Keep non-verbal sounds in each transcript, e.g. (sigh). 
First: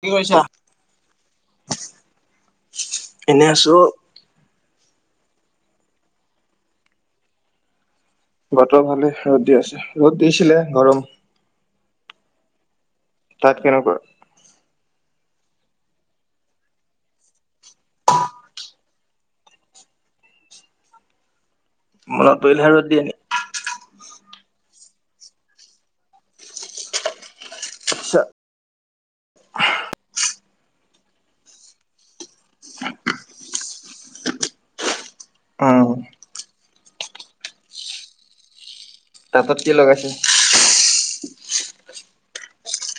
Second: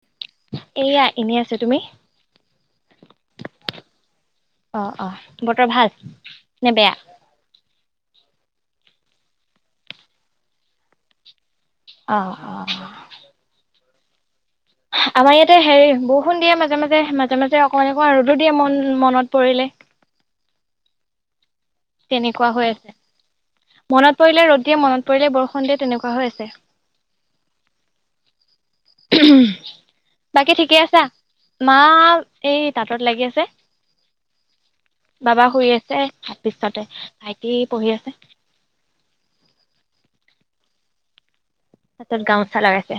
কি কৈছা এয়া এনেই আছো তুমি এনে আছো। অ' অ' বতৰ ভাল নে বেয়া? বতৰ লাহেকে ৰ'দ দি আছে ৰ'দ দিছিলে গৰম অ' অ' তাত কেনেকুৱা? আমাৰ ইয়াতে হেৰি বৰষুণ দিয়ে মাজে, মাজে, মাজে, মাজে অকমান, অকমান ৰ'দো দিয়ে মন-মনত পৰিলে। মনত তেনেকুৱা পৰিলে হৈ হে আছে ৰ'দ দিয়ে। মনত পৰিলে ৰ'দ দিয়ে, মনত পৰিলে বৰষুণ দিয়ে তেনেকুৱা হৈ আছে, আচ্ছা বাকী ঠিকে আছা? মা এই তাঁতত লাগি আছে, বাবা শুই আছে। উম পিছতে ভাইটি পঢ়ি আছে তাৰ পৰা কি লগাইছে? পিছত গামোচা লগাইছে।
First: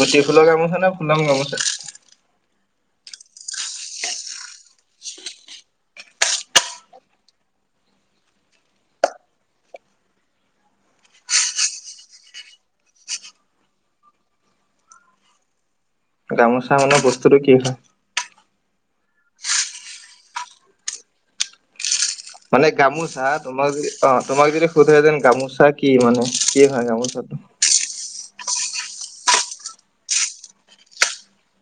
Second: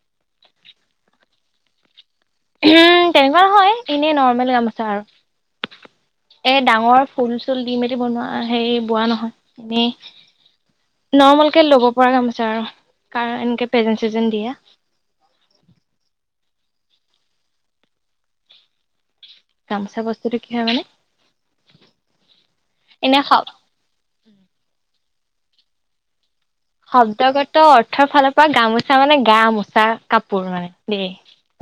গুটি ফুলৰ গামোচা নে ফুলাম গামোচা? উম, তেনেকুৱা নহয়। এনেই নৰ্মেল গামোচা আৰু এ, ডাঙৰ ফুল-চুল দি মেলি বনোৱা, হেৰি বোৱা নহয়। এনেই নৰ্মেলকে ল'ব পৰা গামোচা আৰু কাৰ, এনেকে প্ৰেজেণ্ট-চেজেণ্ট দিয়ে গামোচা মানে বস্তুটো কি হয়? গামোচা বস্তুটো কি হয় মানে? মানে, এনে গামোচা খাওক তোমাক যদি, অ', তোমাক যদি সোধে দেন গামোচা কি মানে? কি হয় গামোচাটো শব্দগত অৰ্থৰ ফালৰ তই গামোচা মানে গা মোচা কাপোৰ মানে দেই,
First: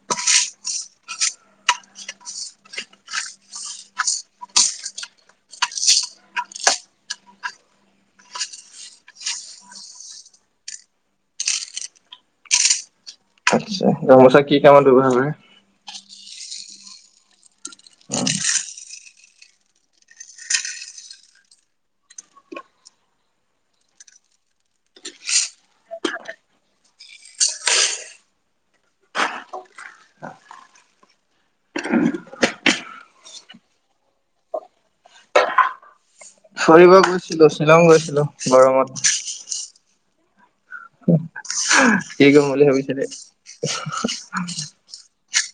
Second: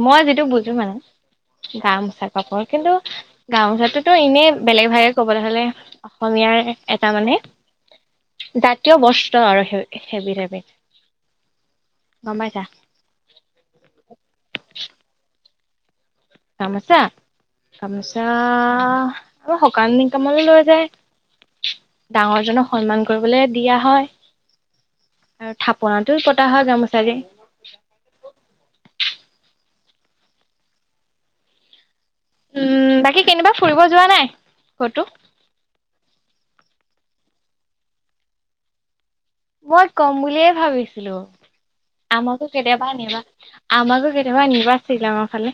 মই যিটো বুজো মানে গা মোচা কাপোৰ কিন্তু গামোচাটোতো এনেই বেলেগ ভাগে ক'বলৈ হ'লে অসমীয়াৰ এটা মানে জাতীয় বস্ত্ৰ আৰু সেই সেইবিধ এবিধ গম পাইছা? গামোচা কি কামত ব্যৱহাৰ কৰে? গামোচা, গামোচা সকাম নিকাম লৈ যায়, ডাঙৰজনক সন্মান কৰিবলৈ দিয়া হয়, আৰু থাপনাটো পতা হয়, গামোচাৰে উম, বাকী কেনিবা ফুৰিব যোৱা নাই ক'তো? ফৰিব গৈছিলোঁ, শ্বিলং গৈছিলোঁ গৰমত। মই কম বুলিয়ে ভাবিছিলোঁ। কি কৰিম আমাকো বুলি কেতিয়াবা ভাবিছিলি নিবা, আমাকো কেতিয়াবা নিবা শ্বিলংৰ ফালে।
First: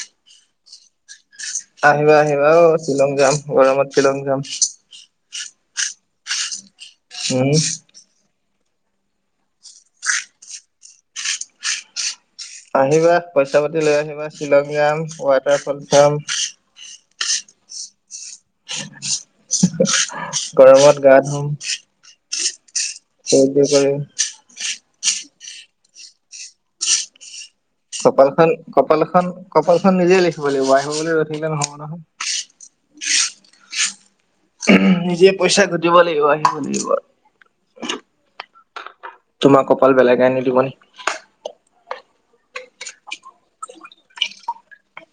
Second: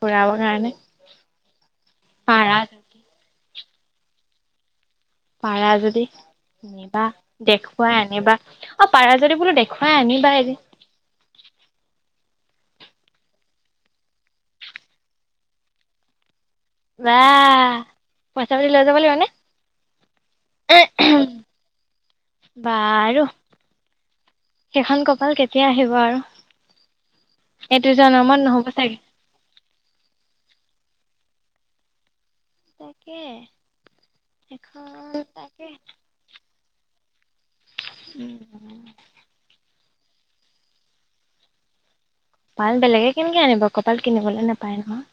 ফুৰাবৰ কাৰনে। আহিবা, আহিবা অ', শ্বিলং যাম। (unintelligible) শ্বিলং যাম। পাৰা যদি নিবা, উম দেখুৱাই আনিবা। অ', পাৰা যদি বোলো দেখুৱাই আনিবা এদিন। আহিবা, পইচা পাতি লৈ আহিবা, শ্বিলং যাম, ৱাটাৰফল চাম। বা পইচা পাতি লৈ যাব লাগিবনে? গৰমত গা ধুম, (unintelligible) বাৰু কৰিম। বাৰু কপালখন, কপালখন, কপালখন নিজে লিখিব লাগিব আহিব বুলি ৰৈ কিমান (unintelligible) তাকে। এখন নিজে পইচা তাকে ঘটিব লাগিব, হয়। শনিবাৰ। উম, তোমাৰ কপাল বেলেগ আনি দিব নি? পাল বেলেগে কেনেকে আনিব, কপাল কিনিবলৈ নাপায় নহয়।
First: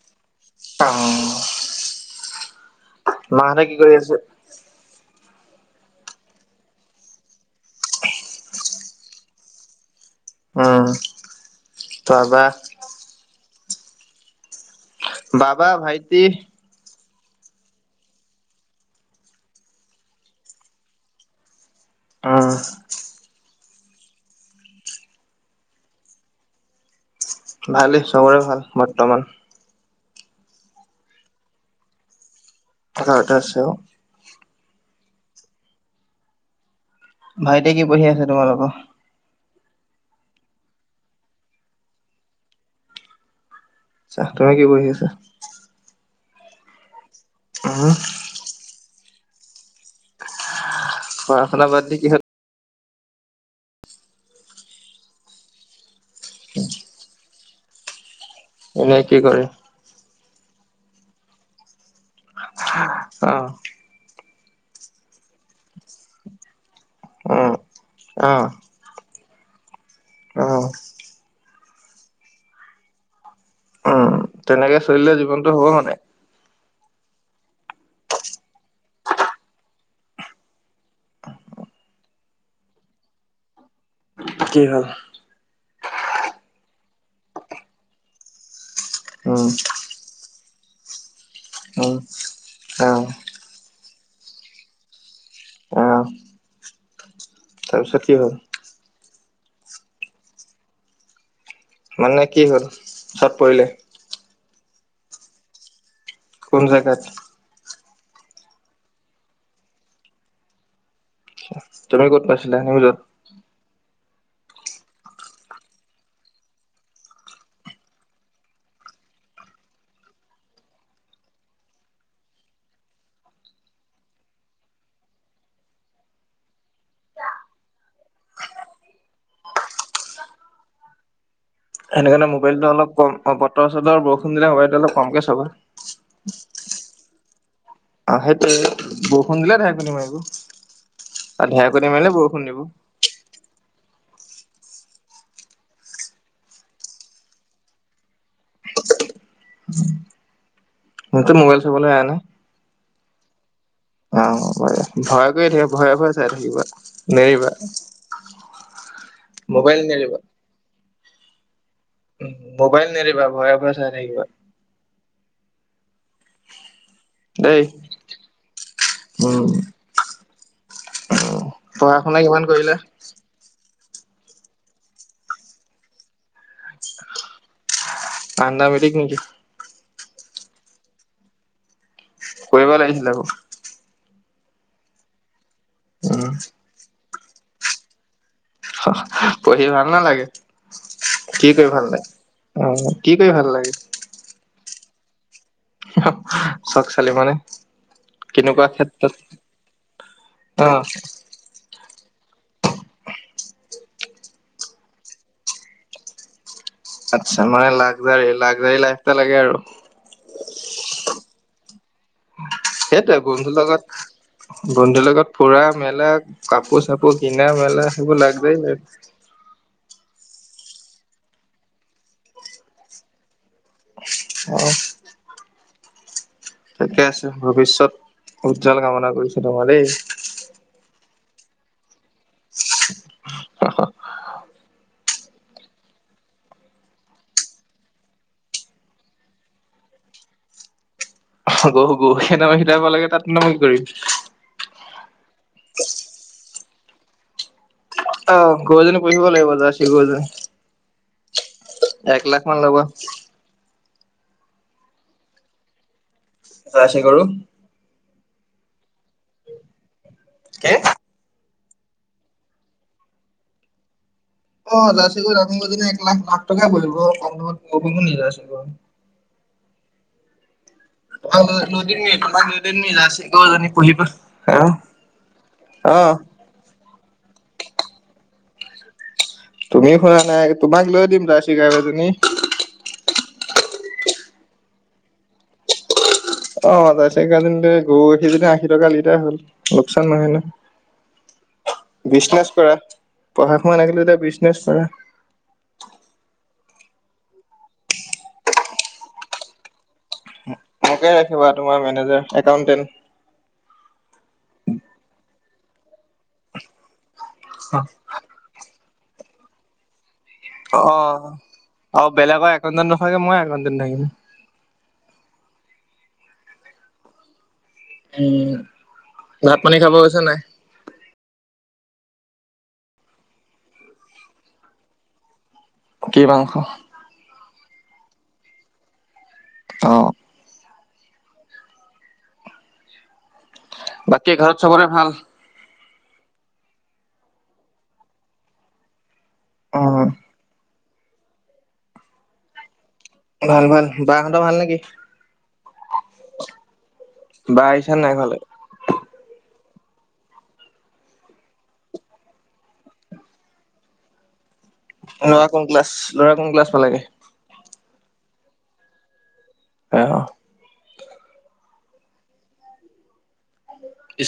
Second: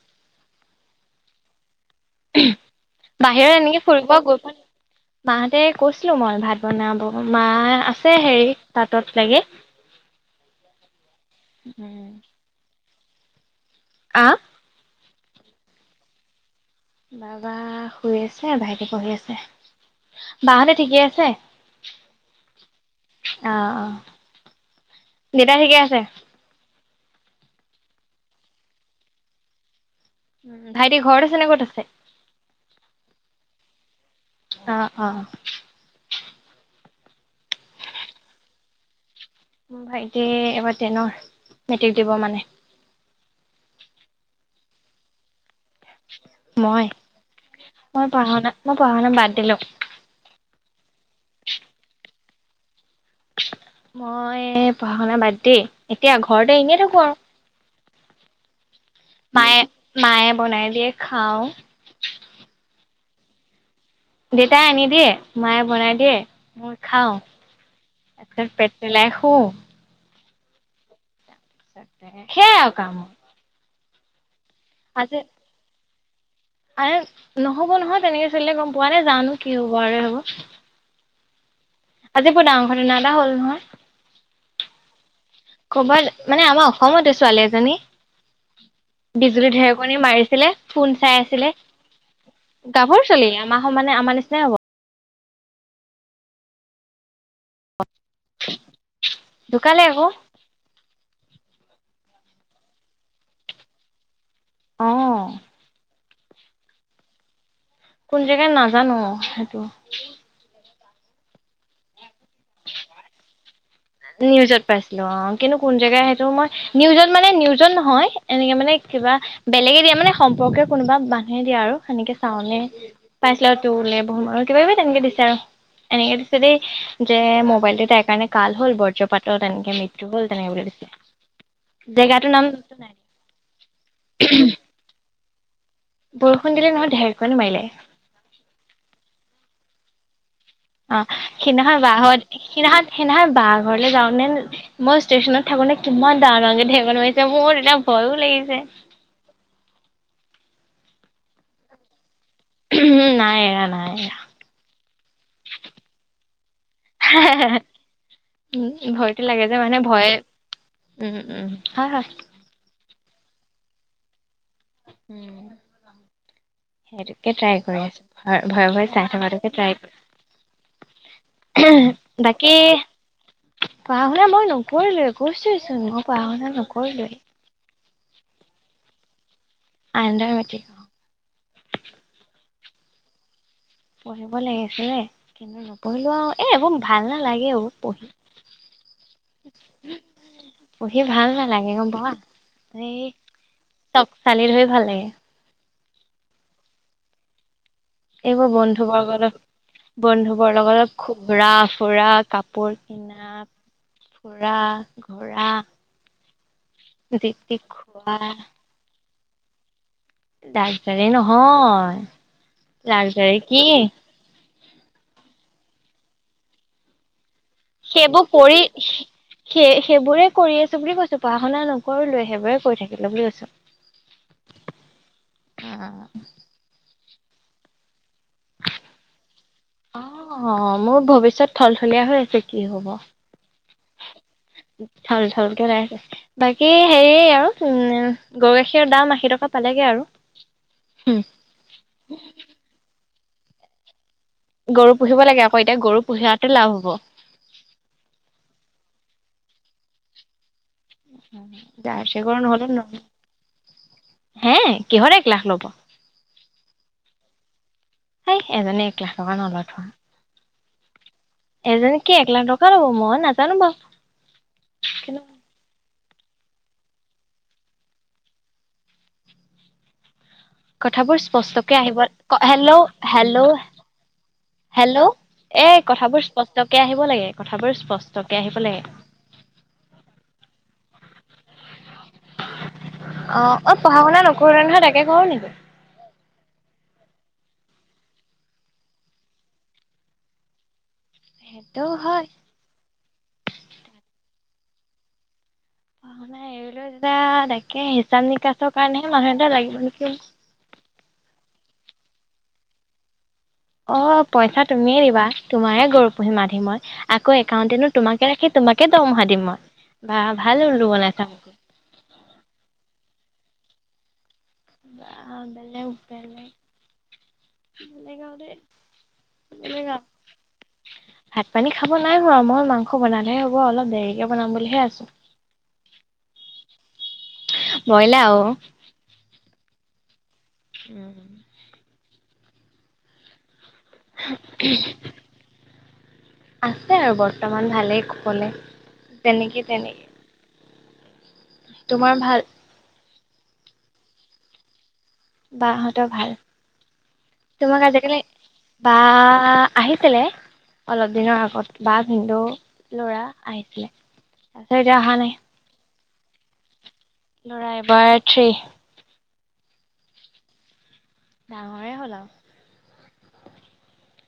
(inaudible) বাহিৰত মাহঁতে কি এনেকে কৰি ফুৰিব আছে গৈ পোৱানাই। মাহঁতে কৈছিলো মই ভাত বনাব মা আছে হেৰি তাতত লাগি। উম তাৰপা? আহ বাবা ভাইটি। বাবা শুই আছে ভাইটি পঢ়ি উম আছে ভালেই চবৰে ভাল বৰ্তমান ভাইটি ঘৰত আছে নে ক'ত আছে ঘৰতে আছে অ আহ আহ ভাইটি কি পঢ়ি আছে তোমালোকৰ ভাইটি আচ্ছা তুমি কি পঢ়ি আছা মই উম মই পঢ়া না পঢ়াশুনা বাদ দিলো। পঢ়া শুনা বাদ দি কিহত মই পঢ়া শুনা বাদ দি এতিয়া ঘৰতে এনেয়ে থাকো আৰু এনে কি কৰি মায়ে মায়ে বনাই দিয়ে খাওঁ অ দেউেতাই আনি দিয়ে মায়ে বনাই দিয়ে খাওঁ উম, তাৰপছছত পেট পেলাই স অ সেয়াই আৰু কামৰ উম তেনেকে চলিলে জীৱনটো হ'ব মানে আ নহ'ব নহয় তেনেকে চলিলে গম পোৱা নাই জানো কি হ'ব আৰু হব আজি পোৰ ডাঙৰ ঘটনা এটা হ'ল নহয় কি হল ক'বাত মানে আমাৰ অসমতো ছোৱালী এজনী বিজুলী উম, ঢেৰকণী মাৰিছিলে কোন চাই উম, গাভৰ আহ, চোৱালি মমাহ মানে আমাৰ নিচিনাই হ'ব আহ, তাৰপিছত কি হ'ল? ধুকালে আকৌ মানে কি হ'ল চত পৰিলে? আহ। কোন জাগাত? কোন জেগাত নাজানো সেইটো তুমি ক'ত পাইছিলা এনে বজত নিউজত পাইছিলো। অ' কিন্তু কোন জেগা সেইটো মই নিউজত মানে নিউজত নহয় এনেকে মানে কিবা বেলেগে দিয়া মানে সম্পৰ্কে কোনোবা মানুহে দিয়া আৰু সেনেকে চাওনে পাইছিলো আৰু তোৰলে বহু মানুহ কিবা কিবি তেনেকে দিছে আৰু এনেকে দিছে দেই যে মোবাইল তাইৰ কাৰণে কাল। হ'ল বজ্ৰ পাতৰ তেনেকে মৃত্যু হ'ল তেনেকে বুলি দিছে। সেইতো কাৰণে জেগাটোৰ নাম মবাইলটো অলপ কম বতৰ চতৰ বৰষুণ দিলে মোবইলটো অলপ কম হ'ব। বৰষুণ দিলে নহয় ঢেৰেকণী মাৰিলে। অ', সেইটোৱে, বৰষুণ দিলে ঢেৰেকণী মাৰিব। অ' আৰু সিদিনাখন ঢেৰেকনি মাৰিলে বাহ'ত বৰষুণ দিব, সেদিনাখন সেদিনাখন বাৰ ঘৰলে যাওঁ মানে মই ষ্টেশচনত থাকোতে কিমান ডাঙৰ ডাঙাৰকে ঢেৰেকণী মাৰিছে, মোৰ তেতিয়া ভয়ো লাগিছে। মইতো মোবাইল চবলৈ এৰা নাই। উম নাই এৰা নাই। এৰা অ' (unintelligible) ভয় কৰি থাকিবা, ভয়ে ভয়ে চাই থাকিবা। নেৰিবা, উ, ভয়তো লাগে যে মানে মোবাইল ভয়ে নেৰিবা। উম, হু, উম। হয়, হয়। মোবাইল নেৰিবা ভয়ে ভয়ে চাই থাকিবা। উম সেইটোকে ট্ৰাই দেই কৰি আছোঁ, হ, ভয়ে ভয়ে চাই থকা উম টোকে ট্ৰাই, পঢ়া শুনা কিমান বাকী কৰিলে পঢ়া শুনা মই নকৰিলোৱে, কৈছোৱেচোন, মই পঢ়া শুনা ন কৰিলোৱে। আণ্ডাৰ মেট্ৰিক নেকি? Under matric. পঢ়িব লাগিছিলে আকৌ। পঢ়িব লাগিছিলে। কিন্তু নপঢ়িলো আৰু, উম এ (unintelligible) ‌ ভাল না লাগে অ' পঢ়ি পঢ়ি ভাল নালাগে, পঢ়ি ভাল কি কৰি নালাগে গম ভাল লাগে? পাবা উম, এই কি কৰি ভাল লাগে? চক চালি ধৰি ভাল লাগে (unintelligible) মানে? এইবোৰ কেনেকুৱা ক্ষেত্ৰত বন্ধুবৰ্গৰ বন্ধুবৰ্গ অ লগত খুব ৰাফ। ফুৰা কাপোৰ কিনা, ফুৰা ঘুৰা আচ্ছা মানে লাক্সাৰি লাক্সাৰি লাইফ এটা লাগে আৰু। লাক্সাৰি নহয় সেইটোৱেই লাগজাৰী বন্ধুৰ কি লগত বন্ধুৰ লগত ফুৰা মেলা কাপোৰ চাপোৰ কিনা মেলা সেইবোৰ লাক্সাৰি লাইফ। সেই সেইবোৰে কৰি আছো বুলি কৈছো, পঢ়া শুনা নকৰিলোৱে সেইবোৰে কৈ থাকিলো বুলি কৈছো। অ'। অ'। ঠিকে আছে ভৱিষ্যত উজ্জ্বল কামনা কৰিছো তোমাৰ দেই। অ মোৰ ভৱিষ্যত থলথলীয়া হৈ আছে কি হ'ব। থল থলকে লাই, বাকী হেৰি আৰু উম' গৰু গাখীৰৰ দাম আশী টকা পালেগে আৰু। গৰু গৰু (unintelligible) লাগে তাত (unintelligible) গৰু পুহিব লাগে আকৌ এতিয়া গৰু পুহাটো লাভ হ'ব। অ' গৰুজনী পুঢ়হিব লাগিব। যাৰছি গৰু এজনী (unintelligible) (inaudible) (unintelligible) হে, কিহৰ এক লাখ ল'ব। যাৰছি গৰু সেই এজনে এক লাখ টকা ন'লৈতো। কে। এজনী কি এক লাখ টকাৰ ল'ব মই নাজানো বাৰু। অ কিন্তু যাৰ্চি গৰু (unintelligible) লাখ লাখ টকাই পৰিব কম দামত যাচিৰ গৰু পাবি। কথাবোৰ তোমাক স্পষ্টকে আহিব লৈ দিম নি তোমাক লৈ হেল্ল' দিম নি জাৰ্চি হেল্ল' গৰুজনী পুহিবা হা হেল্ল' এই অ কথাবোৰ স্পষ্টকে আহিব লাগে। এই কথাবোৰ স্পষ্টকৈ আহিব লাগে। তুমি শুনা নাই তোমাক লৈ দিম যাচি গাই এজনী। আমনি অ (inaudible) অ পঢ়া শুনা নকৰো নহয় তাকে কৰো নেকি? অ যাৰ্চি গাই এজনী লৈ গৰু গাখীৰ যদি আজি টকা লিটাৰ হয়। লোকচান নাই নহয় সেইটো ন। হয় বিজনেছ কৰা পঢ়া শুনা এৰা এতিয়া বিজনেছ কৰা। পঢ়া শুনা এইৰিলো যদি তাকে হিচাম নিকাচৰ কাৰণেহে মানুহ এটা লাগিব নেকি? মোকে ৰাখিবা তোমাৰ মেনেজাৰ একাউন্টেণ্ট। অ পইচা তুমিয়ে দিবা তোমাৰে গৰুৰ পুহি ম আাধি মই আক একাউণ্টে ৰাহি তোমাকে ৰাখে তোমাক তোকেইেতোহা দৰমহা দিম মই। বা ভাল অ উলো বনাইছা মোকো আৰু বেলেগৰ একনজন নহয়গে মই াইে (unintelligible) আ বলেে উবলে (unintelligible) বেলেগাও দ উম, ভাত পানী খাব বেলেগাও গৈছা নাই? পানী খাব নাই বাৰ আৰু মই মাংস বনালেহে হ'ব অলপ দেৰিকে বনাম বুলিহে আছো। কি মাংস? ব্ৰইলা অ অ! উম! বাকী ঘৰত চবৰে ভাল? আছে আৰু বৰ্তমান ভালেই ক'বলৈ! তেনেকেই অ, তেনেকেই তোমাৰ ভাল? ভাল ভাল বাহ খত ভাল নেকি? বাহহঁতৰ ভাল বা তোমাক আহিছে নাই আজিকালি ঘৰলে? ব আহিছিলে অলপ দিনৰ আগত বা ভিন্দু ল'ৰা আহিছিলে। তাৰপিছত এতিয়া অহা নোৱা ক ক্লাছ ল'ৰা কোন ক্লছ পালাগে। ল'ৰাই এবাৰ থ্ৰী আহ! ডাঙৰে হ'ল আৰু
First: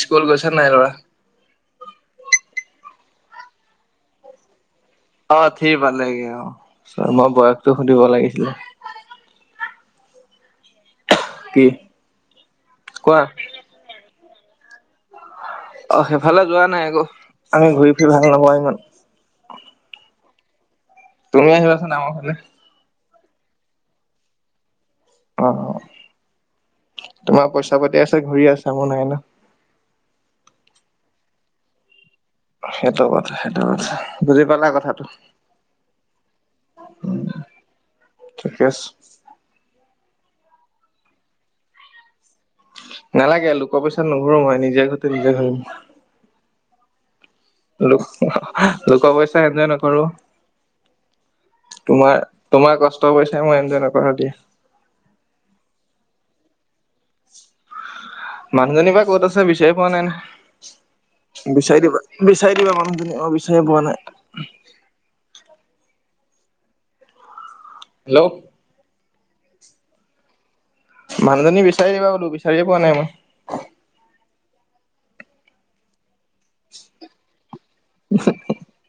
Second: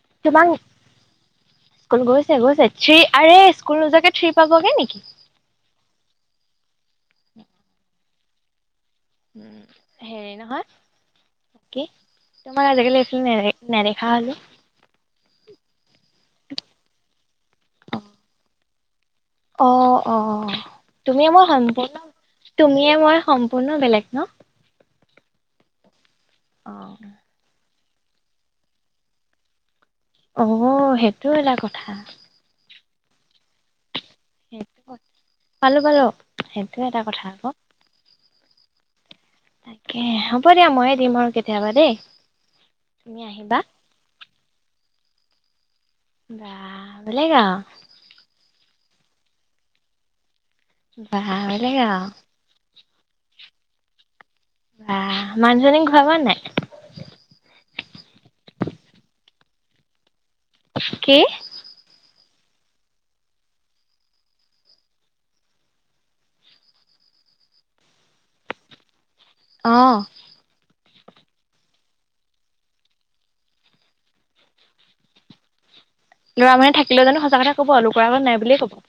স্কুল তোমাক গৈছে নাই ল'ৰা? (inaudible) স্কুল গৈছে গৈছে। থ্ৰী আৰে স্কুল নোহোৱাকৈ থ্ৰী পাবগে নেকি? অ থ্ৰী পালেগে অ মই বয়সটো সুধিব লাগিছিলে। উম, হেৰি নহয়। কি, তোমাক আজিকালি কোৱা এইফালে নে নেদেখা হলো? অ, সেইফালে যোৱা নাই আকৌ, আমি ঘূৰি ফুৰি ভাল নাপাওঁ ইমান। অ অ তুমিয়ে মই তুমি আহিবাচোন সম্পূৰ্ণ আমাৰ ফালে। (inaudible) তুমিয়ে মই সম্পূৰ্ণ বেলেগ ন? অ' অ' অ (inaudible) ঘূৰি আছা মোৰ নাই ন? অ, সেইটোও এটা কথা। সেইটো (inaudible) সেইটো (inaudible) বুজি পালা সেইটো কথাটো পালো পালো সেইটো এটা উ কথা আকৌ ঠিকে আছে। তাকে হ'ব দিয়া। ময়ে দিম আৰু কেতিয়াবা দেই। তুমি নালাগে, আহিবা লোক পইচাত নুঘুৰো মই নিজে (inaudible) (inaudible) (inaudible) (inaudible) লোকৰ পইচা এনজয় নকৰো। বাহ! বেলেগ আৰু। তোৰ পইছাৰে মই এনজয় নকৰোঁ দে। বাহ, মানুহজনীক (unintelligible) পোৱা নাই। মানুহজনী বা ক'ত আছে, বিচাৰি পোৱা নাই। কি বিচাৰি দিবা। বিচাৰি দিবা মানুহজনী অ', বিচাৰি পোৱা নাই। হেল্ল'। অ'। মানুহজনী বিচাৰি দিবা বোলো, বিচাৰিয়ে পোৱা নাই মই। ল'ৰা মানুহে থাকিলে জানো সঁচা কথা ক'ব, আৰু লোকৰ আগত নাই বুলিয়ে ক'ব।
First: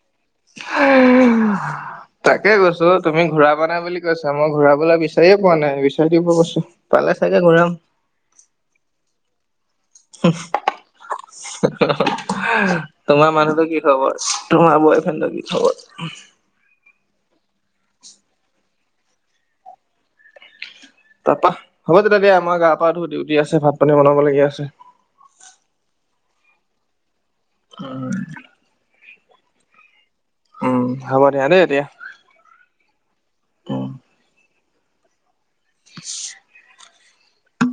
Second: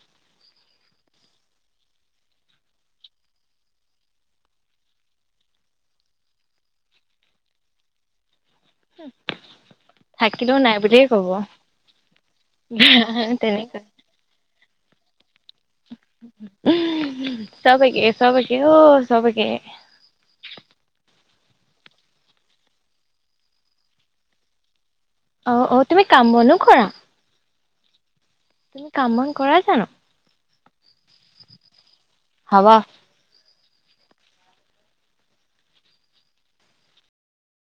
তাকে কৈছোঁ, তুমি ঘূৰাব নাই বুলি কৈছা, মই ঘূৰাবলৈ বিচাৰিয়ে পোৱা নাই, বিচাৰি দিব কৈছোঁ, পালে চাগে ঘূৰাম। থাকিলেও নাই বুলিয়ে ক'ব তোমাৰ মানুহটোৰ তেনেকুৱা কি খবৰ? তোমাৰ বয়ফ্ৰেণ্ডৰ কি (unintelligible) সব একে, সব একে অ', সব একে। তাৰপা, হ'ব তেতিয়া দিয়া, মই গা পা ধুওঁ, ডিউটি আছে, ভাত পানী বনাবলগীয়া আছে। অ', অ', তুমি কাম বনো কৰা। হয়। তুমি কাম বন কৰা জানো। উম হ'ব দিয়া দেই এতিয়া। হাৱা উম ইছ